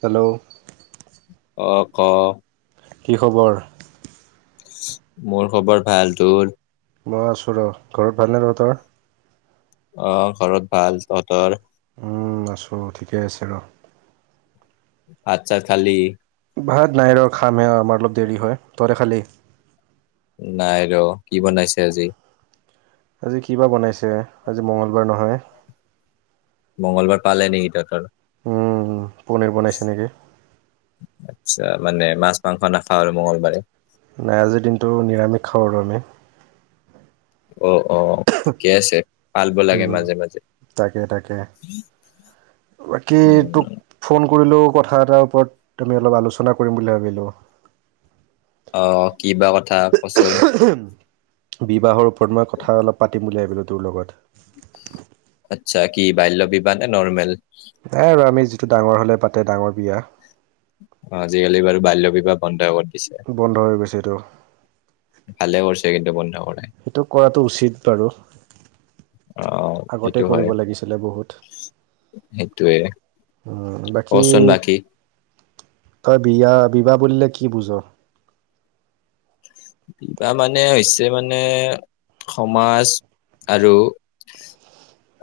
Hello, অ, ক? কি খবৰ? মোৰ খবৰ ভাল তোৰ? মই আছো ৰ ঘৰত ভালনে তহতৰ? অ, ঘৰত ভাল তহতৰ। আছো ঠিকে আছে আৰু। ভাত চাত খালি। ভাত নাই ৰ খামহে আমাৰ অলপ দেৰি হয় তইতে খালি? নাই ৰ কি বনাইছে আজি? আজি কিবা বনাইছে আজি মঙ্গলবাৰ নহয় মঙগলবাৰ পালে নেকি তহত আৰু উম পনীৰ বনাইছে নেকি আচা মানে মাছ মাংস নাখাওঁ আৰু মঙগলবাৰে নাই আজিৰ দিনটো নিৰামিষ খাওঁ আৰু আমি অ অ ঠিকে আছে পাল লাগে উম মাজে মাজে তাকে তাকে বাকী তোক উম ফোন কৰিলো কথা এটাৰ ওপৰত আমি অলপ আলোচনা কৰিম বুলি ভাবিলো আহ ক বাা কথা কচোন বিবাহৰ ওপৰত মই কথা অলপ পাতিম বুলি ভাবিলোঁ তোৰ লগত আচ্ছা কি বাল্য বিবাহ নে নৰ্মেল নাই বু আমি যিটো ডাঙৰ হলে পাতে ডাঙৰ বিয়া অ আজিকালি বাৰু বাল্য বিবাহ বন্ধ হ'ত বন্ধ হৈ গৈছে এইটো ভালে কৰিছে কিন্তু বন্ধ কৰাই সেইটো কৰাটো উচিত বাৰু অ আগতে সেইটো কৰিব হয় লাগিছিলে বহুত সেইটোয়ে উ বাকী কচোন বাকী তই বিয়াত বিবাহ বুলিলে কি বুজ কিবাহ মানে হৈছে মানে সমাজ আৰু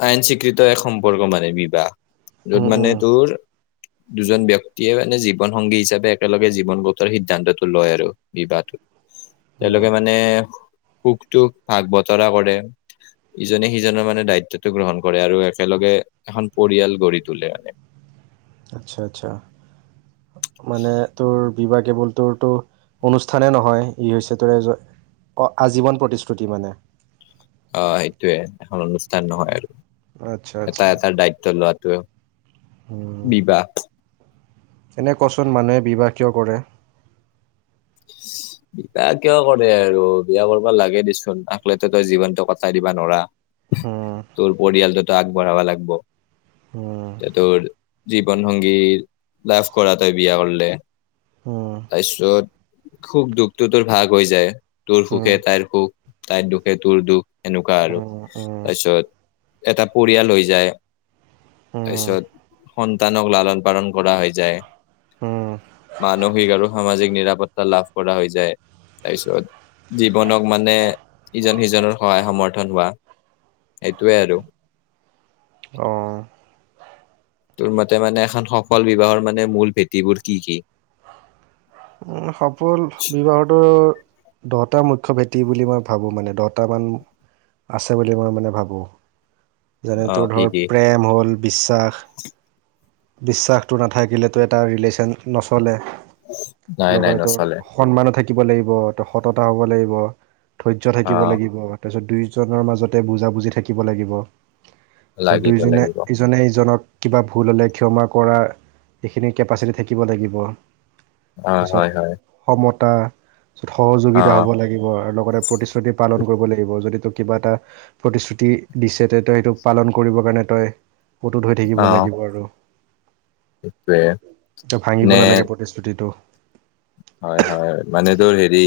আইন স্বীকৃত এক সম্পৰ্ক মানে বিবাহ য'ত মানে তোৰ উ দুজন ব্যয়ক্তিয়ে মানে জীৱন সংংগী হিচাপে একেলগে জীৱন গটোৱাৰ সিদ্ধান্তটো লয় আৰু বিবাহটোত উম তেওঁলোকে মানে সুখটোখ ভাগ বতৰা কৰে ইজনে সিজনৰ মানে দায়িত্বতটো গ্ৰহণ কৰে আৰু একেলগে এখন পৰিয়াল গঢ়ি তোলে মানে আচ্ছা আচ্ছা মানে তোৰ বিবাহ কেৱল তোৰতো অনুষ্ঠানে নহয় ই হৈছে তোৰে অ আজীৱন প্ৰতিশ্ৰুতি মানে আহ সেইটোয়ে এখন অনুষ্ঠান নহয় আৰু আচ্ছা এটা এটা দায়িত্ব লোৱাত ত উ এনে কোৱাচোন মানুহে বিবাহ কৰে বিয়া কিয় কৰে আৰু বিয়া কৰিবা লাগে দেচোন আকলেতে তই জীৱনতটো কটাই দিবা নৰা উম তোৰ পৰিয়ালটোতো আগবঢ়াবা লাগিব উম তে তোৰ জীৱন সংংগী লাভ কৰা তাই বিয়া কৰিলে উম তাৰপিছত সুখ দুখটো তোৰ ভাগ হৈ যায় তোৰ সুখে উম তাইৰ সুখ তাইৰ দুখে তোৰ দুখ এনেকুৱা আৰু উম উম তাৰপিছত এটা পৰিয়াল হৈ যায় উম তাৰপিছত সন্তানক লালন পালন কৰা হৈ যায় উম মানসিক আৰু সামাজিক নিৰাপত্তা লাভ কৰা হৈ যায় তাৰপিছত জীৱনক মানে ইজন সিজনৰ সহায় সমৰ্থন হোৱা এইটোৱে আৰু আহ তোৰ মতে মানে এখন সফল বিবাহৰ মানে মূল ভেটিবোৰ কি কি উ সফল বিবাহতো দহটা মুখ্য ভেটি বুলি মই ভাবো মানে দহট মান আছে বুলি মই মানে ভাবোঁ অ যেনেতো কি ধৰ কি প্ৰেম হ'ল বিশ্বাস বিশ্বাসটো নাথাকিলেতো এটা ৰিলেশ্যন নচলে উ লগতে তোৰ সন্মানো থাকিব থাকিব লাগিব ত সততা হ'ব লাগিব ধৈৰ্য্য থাকিব আহ লাগিব তাৰপিছত দুয়োজনৰ মাজতে বুজাবুজি থাকিব লাগিব তাৰছত লাগিব দুয়োজনে লাগিব ইজনে ইজনক কিবা ভুল হ'লে ক্ষমা কৰা এইখিনি কেপাচিটি থাকিব লাগিব হয় হয় হয় ত সহযোগিতা আহ হব লাগিব আৰু লগতে প্ৰতিশ্ৰুতি পালন কৰিব লাগিব যদি তোক কিবা এটা প্ৰতিশ্ৰুতি দিছে তে তই সেইটো পালন কৰিবৰ কাৰণে তই ফটো ধ হৈ থাকিব আহ লাগিব আৰু টোৱে এ ভাঙিব নে নালাগে প্ৰতিশ্ৰুতিটো হয় হয় মানে তোৰ হেৰি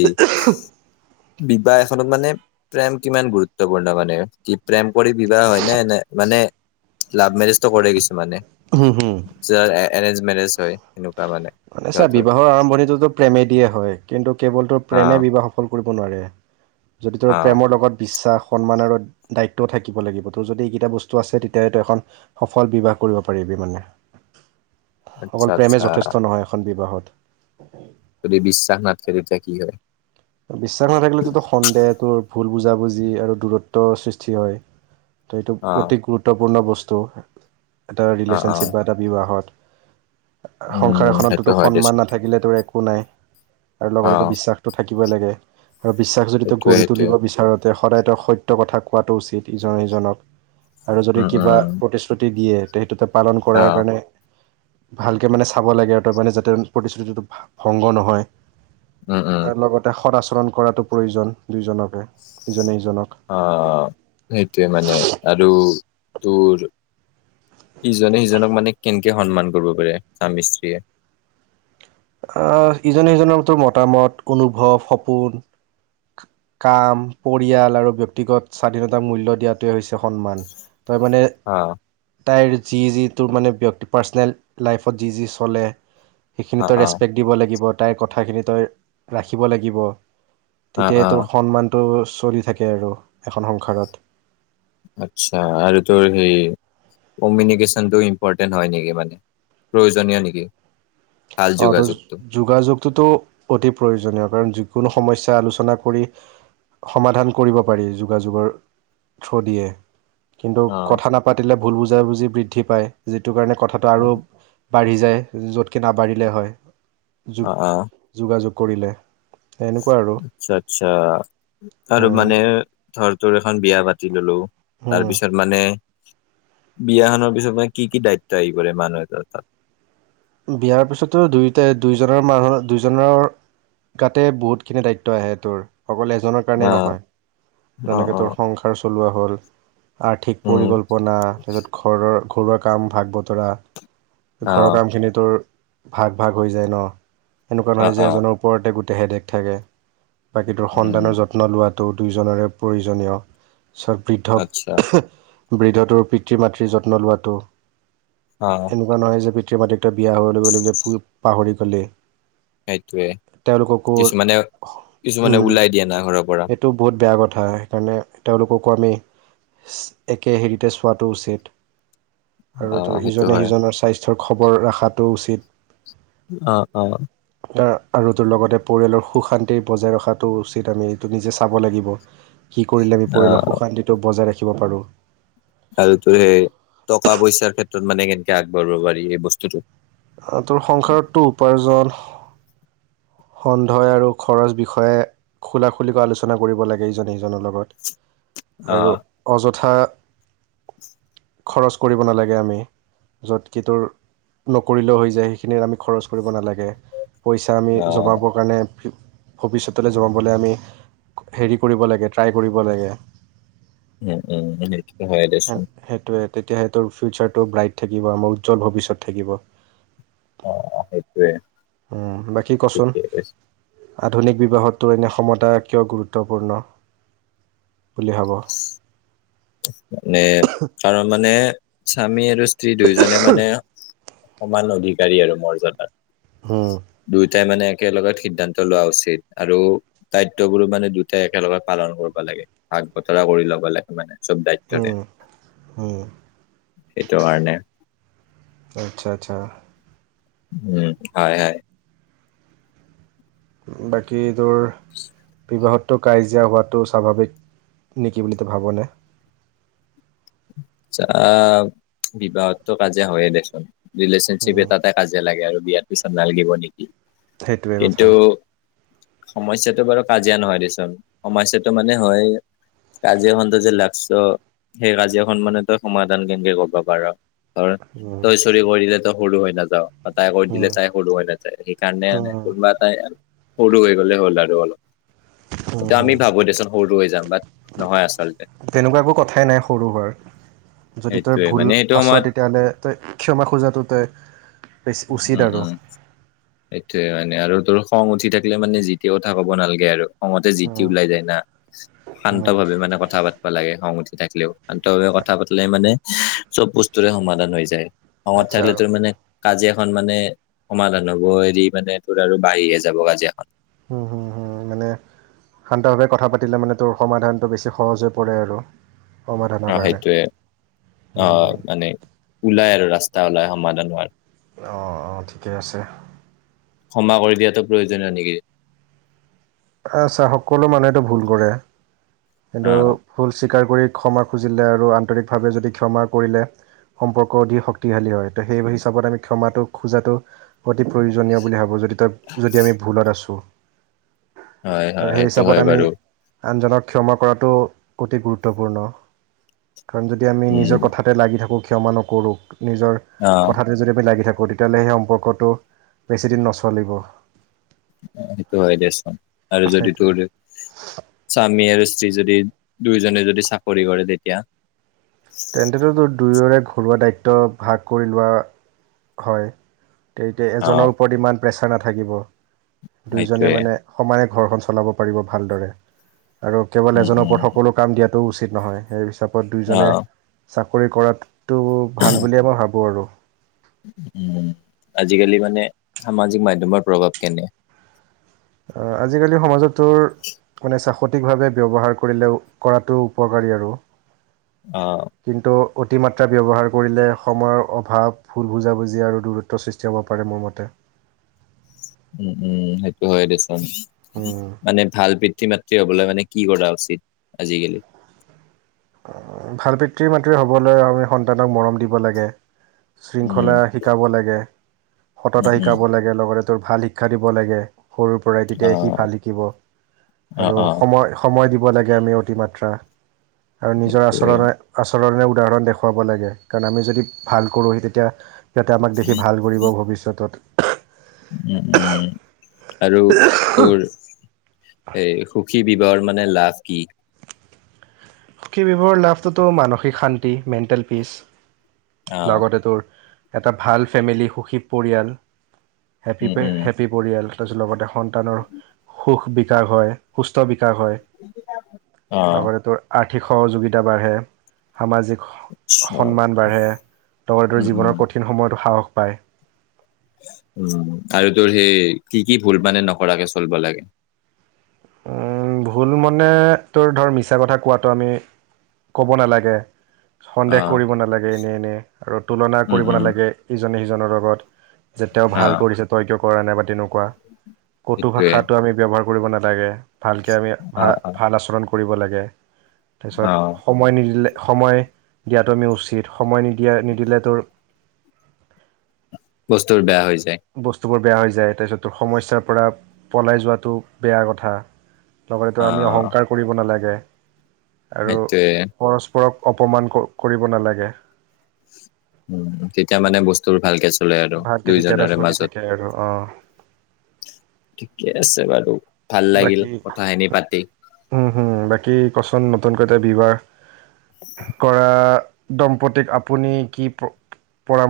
বিবাহ ত মানে প্ৰেম কিমান গুৰুত্বপূৰ্ণ মানে কি প্ৰেম কৰি বিবাহ হয় নে নে মানে লাভ মেৰিজটো কৰে কিছু মানে হম হু য এৰেঞ্জ মেৰেজ হয় সনেকুৱা মানে মানে চাৰ সিহঁতৰ বিবাহৰ আৰম্ভণিটোতো প্ৰেমে দিয়ে হয় কিন্তু কেৱলতটো অ প্ৰেমে বিবাহ সফল যদি তোৰ অ প্ৰেমৰ লগত বিশ্বাস সন্মানৰ দায়িত্ব থাকিব লাগিব ত' যদি এইকেইটা বস্তু আছে তেতিয়াহ' তো এখন সফল বিবাহ কৰিব পাৰিব আচ্ছা অকল প্ৰেমে আচ্ছা যথেষ্ট নহয় এখন বিবাহত তুমি বিশ্বাস নাথকে তেতিয়া কি হয় বিশ্বাস নাথাকিলেতো সন্দেহটোৰ ভুল বুজাবুজি আৰু দূৰত্বৰ সৃষ্টি হয় ত' এইটো অ অতি গুৰুত্বপূৰ্ণ বস্তু এটা অ অ ৰিলেশ্যনশ্বিপ বা এটা বিবাহত উম সংসাৰ সেইটো এখনতোতো হয় সন্মান দেচোন নাথাকিলে তোৰ একো নাই আৰু অ লগতেো বিশ্বাস থাকিব লাগে আৰু বিশ্বাস যদি তই সেইটোৱে গঢ়ি সেইটোৱে তুলিব বিচাৰ াতে সদায় তেওঁ সত্য় কথা কোৱাটো উচিত ইজনে সিজনক আৰু যদি উম কিবা উম প্ৰতিশ্ৰুতি দিয়ে তে সেইটোতে পালন অ কৰাৰ কাৰণে ভালকে মানে চাব লাগে আৰু তাৰ মানে যাতে প্ৰতিশ্ৰুতিটো ভংগ নহয় উম উম লগতে সদ আচৰণ কৰাতো প্ৰয়োজন দুইজনকে ইজনে সিজনক। আহ সেইটোৱে মানে আৰু তোৰ ইজনে সিজনক মানে কেনেকে সন্মান কৰিব পাৰে স্বামী স্ত্ৰীয়ে আহ ইজনে সিজনৰ তোৰ মতামত অনুভৱ সপোন কাম পৰিয়াল আৰু ব্যক্তিগত স্বাধীনতাক মূল্য দিয়াটোৱে হৈছে সন্মান তই মানে হা টাই যি যিটোোৰ মানে ব্যক্তি পাৰ্চনেল লাইফত যি যি চলে সেইখিনি অ', তই অ', ৰেচপেক্ট দিব লাগিব তাইৰ কথাখিনি তই ৰাখিব লাগিব অ তেতিয়াই অ তোৰ সন্মানটো চলি থাকে আৰু এখন সংসাৰত আচ্ছা আৰু তোৰ সেই কমিউনিকেশ্যনটো ইম্পৰটেণ্ট হয় নেকি মানে প্ৰয়োজনীয় নেকি ভাল অ ত যোগাযোগটো। যোগাযোগটোতো অতি প্ৰয়োজনীয় কাৰণ যিকোনো সমস্যা আলোচনা কৰি সমাধান কৰিব পাৰি যোগাযোগৰ থ দিয়ে কিন্তু অ', কথা নাপাতিলে ভুল বুজাবুজি বৃদ্ধি পায় যিটো কাৰণে কথাটো আৰু অ', বাঢ়ি যায় য'তকৈ নাবাঢ়িলে হয় যোগ অ', যোগাযোগ কৰিলে এনেকুৱা আৰু আচ্ছা আচ্ছা আৰু উম মানে থৰটোোৰ এখন বিয়া পাতি ললো তাৰ উম পিছত মানে বিয়াখনৰ পিছত মানে কি কি দায়িত্ব আহি পৰে মানুহেটা অ তাত বিয়াৰ পিছতো দুয়ইোটাই দুইজনৰ মানুহ দুইজনৰ তাতে বহুত খিনি দায়িত্ব আহে তোৰ অকল এজনৰ কাৰণেই অ', নহয় অ', যেনেকৈ তোৰ অ', সংসাৰ চলোৱা হ'ল আৰ্থিক উম, পৰিকল্পনা তাৰপিছত ঘৰৰ ঘৰুৱা কাম ভাগ বতৰা ঘৰৰ অ', কামখিনিতো ভাগ ভাগ হৈ যায় ন এনেকুৱা অ', নহয় যে অ', এজনৰ ওপৰতে গো দেহেদখ থাকে বাকী তৰ উম, সন্তানৰ যত্ন লোৱাটো দুয়োজৰে প্ৰয়োজনীয় আচ্ছা পিছত বৃদ্ধ বৃদ্ধটোৰ পিতৃ মাতৃৰ যত্ন লোৱাটো অ'। এনেকুৱা নহয় যে পিতৃ মাতৃকা বিয়া হলৈ পাহৰি গ'লে সেইটোয়ে তেওঁটউেল কুকুৰ কিছুমানে কিছুমানে উম ওলাই দিয়ে না ঘৰৰ পৰা এইটো বহুত বেয়া কথা সেইকাৰণে তেওঁলোকক কমেই একে হেৰিতেজ চোৱাটো উচিত অ আৰু তোৰ সেইটো ইজনে হয় সিজনৰ স্বাস্থ্যৰ খবৰ ৰখাতটো উচিত অ অ আৰু এইটোৰ লগতে পৰিয়ালৰ সুখ শান্তিৰ বজাই ৰখাটো উচিত আমি এইটো নিজে চাব লাগিব সি কৰিলে আমি অ পৰিয়ালৰ সুশান্তিটো বজাই ৰাখিব পাৰোঁ আৰু তোৰ সেই টকা পইচাৰ মানে ক্ষেত্ৰত কেনেকেণআগবাঢিব বাৰ এই বস্তুটো তোৰ সংসাৰতটো উপাৰ্জন সন্ধহ আৰু খৰচ বিষয়ে খোলা খুলিকৈ আলোচনা কৰিব লাগে ইজনে সিজনৰ লগত অ আৰু অযথা [unintelligible] খৰচ কৰিব নালাগে আমি য'ত কি তোৰ নকৰিলেও হৈ যায় সেইখিনিত আমি খৰচ কৰিব নালাগে পইচা আমি অ জমাবৰ কাৰণে ভৱিষ্যতলৈ জমাবলৈ আমি হেৰি কৰিব লাগে ট্ৰাই কৰিব লাগে উম উম সেইটো হয় দেচোন সেইটোৱে তেতিয়াহে তোৰ ফিউচাৰটো ব্ৰাইট থাকিব আমাৰ উজ্জল ভত থাকিব অ সেইটোৱে বাকী কচোন ঠিকে কৈছে আধুনিক বিবাহতত এনে ক্ষমতা কিয় গুৰুত্বপূৰ্ণ বুলি ভাব মানে কাৰণ মানে স্বামী আৰু স্ত্ৰী দুয়ইজনে মানে সমান অধিকাৰী আৰু মৰ্যাদা উম, দুই দুটাই মানে একেলগত সিদ্ধান্ত লোৱা উচিত আৰু দায়িত্ববোৰো মানে দুটাই একেলগে পালন কৰিব লাগে [unintelligible] চব দায়িত্বতে উম, উম সেইটো কাৰণে আচ্ছা আচ্ছা উম হয় হয় বাকী দৰ বিবাহত তটো কাজাজিয়া হোৱাটো স্বাভাৱিক নেকি বুলি ত ভাবনে চা বিবাহততটো কাজে হয়য়ে দেচোন ৰিলেশ্যনশ্বিপ উম এটাতেটা কাজে লাগে আৰু বিয়াৰ পিছত নালাগিব নেকি সেইটোৱে কিন্তু কথা সমস্যাটো বাৰু কাজিয়া নহয় দেচোন সমস্যাটো মানে হয় কাজিয় এখন ত যে লাগছ সেই কাজিয় সন্ মমানে তই সমাধান কেনেকে কৰিব পাৰ ত উম তই চৰি কৰিলে তই সৰু হৈ নাযাৱও তাই কৈ উম দিলে তাই সৰুো হয়াই সেইকাৰণে মানে উম কোনোবা এ তাই উৰু হৈ গ'লে হ'ল আৰু আৰু অলপ উম এটোয়া হুম আমি ভাবো দেচোন সৰুটো হৈ যাম বাট নহয় আচলতে তেনেকুৱা একো কথাই নাই সৰু যদি তই সেইটোয়ে ভুল মানে সেইটো আছ সময়ত তেতিয়াহ'লে তই ক্ষমা খোজাটো তই উচিত উম, আৰু উম সেইটোয়ে মানে আৰু তোৰ খং উঠি থাকিলে মানে জিতিয়া কথা কব নালাগে আৰু খঙতে জিতি উম ওলাই যায় না শান্ত উম ভাৱে মানে কথা পাবা লাগে খ উঠি থাকিলেও আন্তভাৱে কথা পাতলেে মানে চব বস্তুৰে সমাধান হৈ যায় খঙত আচ্ছা থাকিল তো মানে কাজিয়াখন মানে সমাধান হব এৰি মানে তোৰ আৰু বাঢ়িহে যাব কাজাখন উম হুম হুম মানে শান্তভাৱে কথা পাতিলে মানে তোৰ সমাধানটো বেছি সহজ হৈ পৰে আৰু সমাধানৰ আহ কাৰণে সেইটোৱে আহ উম মানে ওলাই আৰু ৰাস্তা ওলাই সমাধান হোৱাৰ অ অ ঠিকে আছে ক্ষমা কৰি দিয়াটো প্ৰয়োজনীয় নেকি আছা সকলো মানুহেতটো ভুল কৰে অ কিন্তু ভুল চিকাৰ ৰি ক্ষমা খুজিলে আৰু আন্তৰিকভাৱে যদি ক্ষমা কৰিলে সম্পৰ্ক অধিক শক্তিশালী হয় ত সেই হিচাপত আমি ক্ষমাটো খোজাটো অতি প্ৰয়োজনীয় বুলি ভাবো যদি তই যদি আমি ভুলত আছো হয় আৰু হয় সেই সেইটো হিচাপত হয় আমি বাৰু আনজনক ক্ষমা কৰাটো অতি গুৰুত্বপূৰ্ণ কাৰণ যদি আমি উম নিজৰ কথাতে লাগি থাকোঁ ক্ষমা নকৰোঁ নিজৰ অ কথাতে যদি আমি লাগি থাকোঁ গতিয়াহ'লে সেই সম্পৰ্কটো বেছিদিন নচলিব সেইটো হয় দেচাম আৰু যদি সেইটোৱে তোৰ স্বামী আৰু য দুইজনে যদি চাকৰি কৰে তেতিয়া তেন্তেেত দুয়োৰে ঘৰুৱা দায়িত্ব ভাগ কৰি লোৱা হয় তে এতিয়া আহ এজনৰ ওপৰত ইমান প্ৰেছাৰ নাথাকিব দুইোজনে সেইটোৱে মানে সমানে ঘৰখন চলাব পাৰিব ভালদৰে আৰু কেৱল উম এজনৰ উম ওপৰত সকলো কাম দিয়াত টো উচিত নহয় সেই হিচাপত দুইোজনে আহ চাকৰি কৰাত তটো ভাল বুলিয়ে মই ভাবোঁ আৰু আজিকালি মানে সামাজিক মাধ্্যমৰ প্ৰভাৱ কেনে আজিকালি সমাজতো মানে চ্বাকতিকভাৱে ব্য্ৱহাৰ কৰিলেও কৰাটো উপকাৰী আৰু আহ কিন্তু অতিমাত্ৰা ব্যৱহাৰ কৰিলে সময়ৰ অভাৱ ভুল বুজাবুজি আৰু দূৰত্বৰ সৃষ্টি হ'ব পাৰে মোৰ মতে উম উম সেইটো হয়ে দিচোন উম, মানে ভাল পিতৃ মাতৃ হবলৈ মানে কি কৰা উচিত আজিকালি ভাল পিতৃ মাতৃ হবলৈ আমি সন্তানক মৰম দিব লাগে উম শৃংখলা শিকাব লাগে উম সততা উম শিকাব লাগে লগতে তোৰ ভাল শিক্ষা দিব লাগে সৰুৰ পৰাই অ তেতিয়া সি ভাল শিকিব অ আৰু অ সময় সময় দিব আ মা চৰে উদাহৰণ সেইটোৱে দেখুৱাব লাগে কাৰণ আমি যদি ভাল কৰোঁহি তেতিয়া যাতে আমাক দেখি ভাল কৰিব ভৱিষ্যতত উ উ আৰু তোৰ এইু সুখী বিৱৰ মানে লাভ কি সুখী ব্যৱহৰ লাভটোতো মানসিক শান্তি মেণ্টেল পিছ আহ লগতে তোৰ এটা ভাল ফেমিলি সুখী পৰিয়াল হেপী উম উম হেপী পৰিয়াল তাৰপিছত লগতে সন্তানৰ সুখ বিকাশ হয় সুস্থ বি বিকাশ হয় অ লগতে তোৰ আৰ্থিক সহযোগিতা বাঢ়ে সামাজিক সন্মান বাঢ়ে লগতেৰ উম জীৱনৰ উম কঠিন সময়তো সাহস পায় উম আৰু তোৰ সেই কি কি ভুল মানে নকৰাৰাকৰাকে চলিব লাগে উম ভুল মনে তোৰ ধৰ মিছা কথা কোৱাটো আমি ক'ব নালাগে সন্দেহ অ', কৰিব নালাগে এনে এনে আৰু তুলনা উম, কৰিব উম, নালাগে ইজনে সিজনৰ লগত যে তেওঁ ভাল অ', কৰিছে তই কিয় কৰা নাইবা তেনেকুৱা ক'তো সেইটোয়ে ভাষাতো আমি ব্যৱহাৰ কৰিব নালাগে ভালকে আমি ভ অ', অ', ভাল আচৰণ কৰিব লাগে তাৰপিছত অ', সময় নিদিলে সময় দিয়াটো আমি উচিত সময় নিদিয়া নিদিলেতো বস্তুৰ বেয়া হৈ যায় বেয়া হৈ যায় তাৰপিছতোৰ সমস্যাৰ পৰা পলাই যোৱাটো বেয়া কথা লগতেো আমি অ', অহংকাৰ কৰিব নালাগে আৰু সেইটোয়ে পৰস্পৰক অপমান কৰিব নালাগে উম তেতিয়া মানে বস্তুোৰ ভালকে চ চলে আৰু ভালকে তেতিয়া এটা দুইোজৰে চলি থাকে আৰু অ মাজত ঠিকে আছে বাৰু ভাল লাগিল বাকী কথাখিনি পাতি উম হম বাকী কচন নতুনকৈটা বি বাৰ কৰা দম্পতিক আপুনি কি পৰামৰ্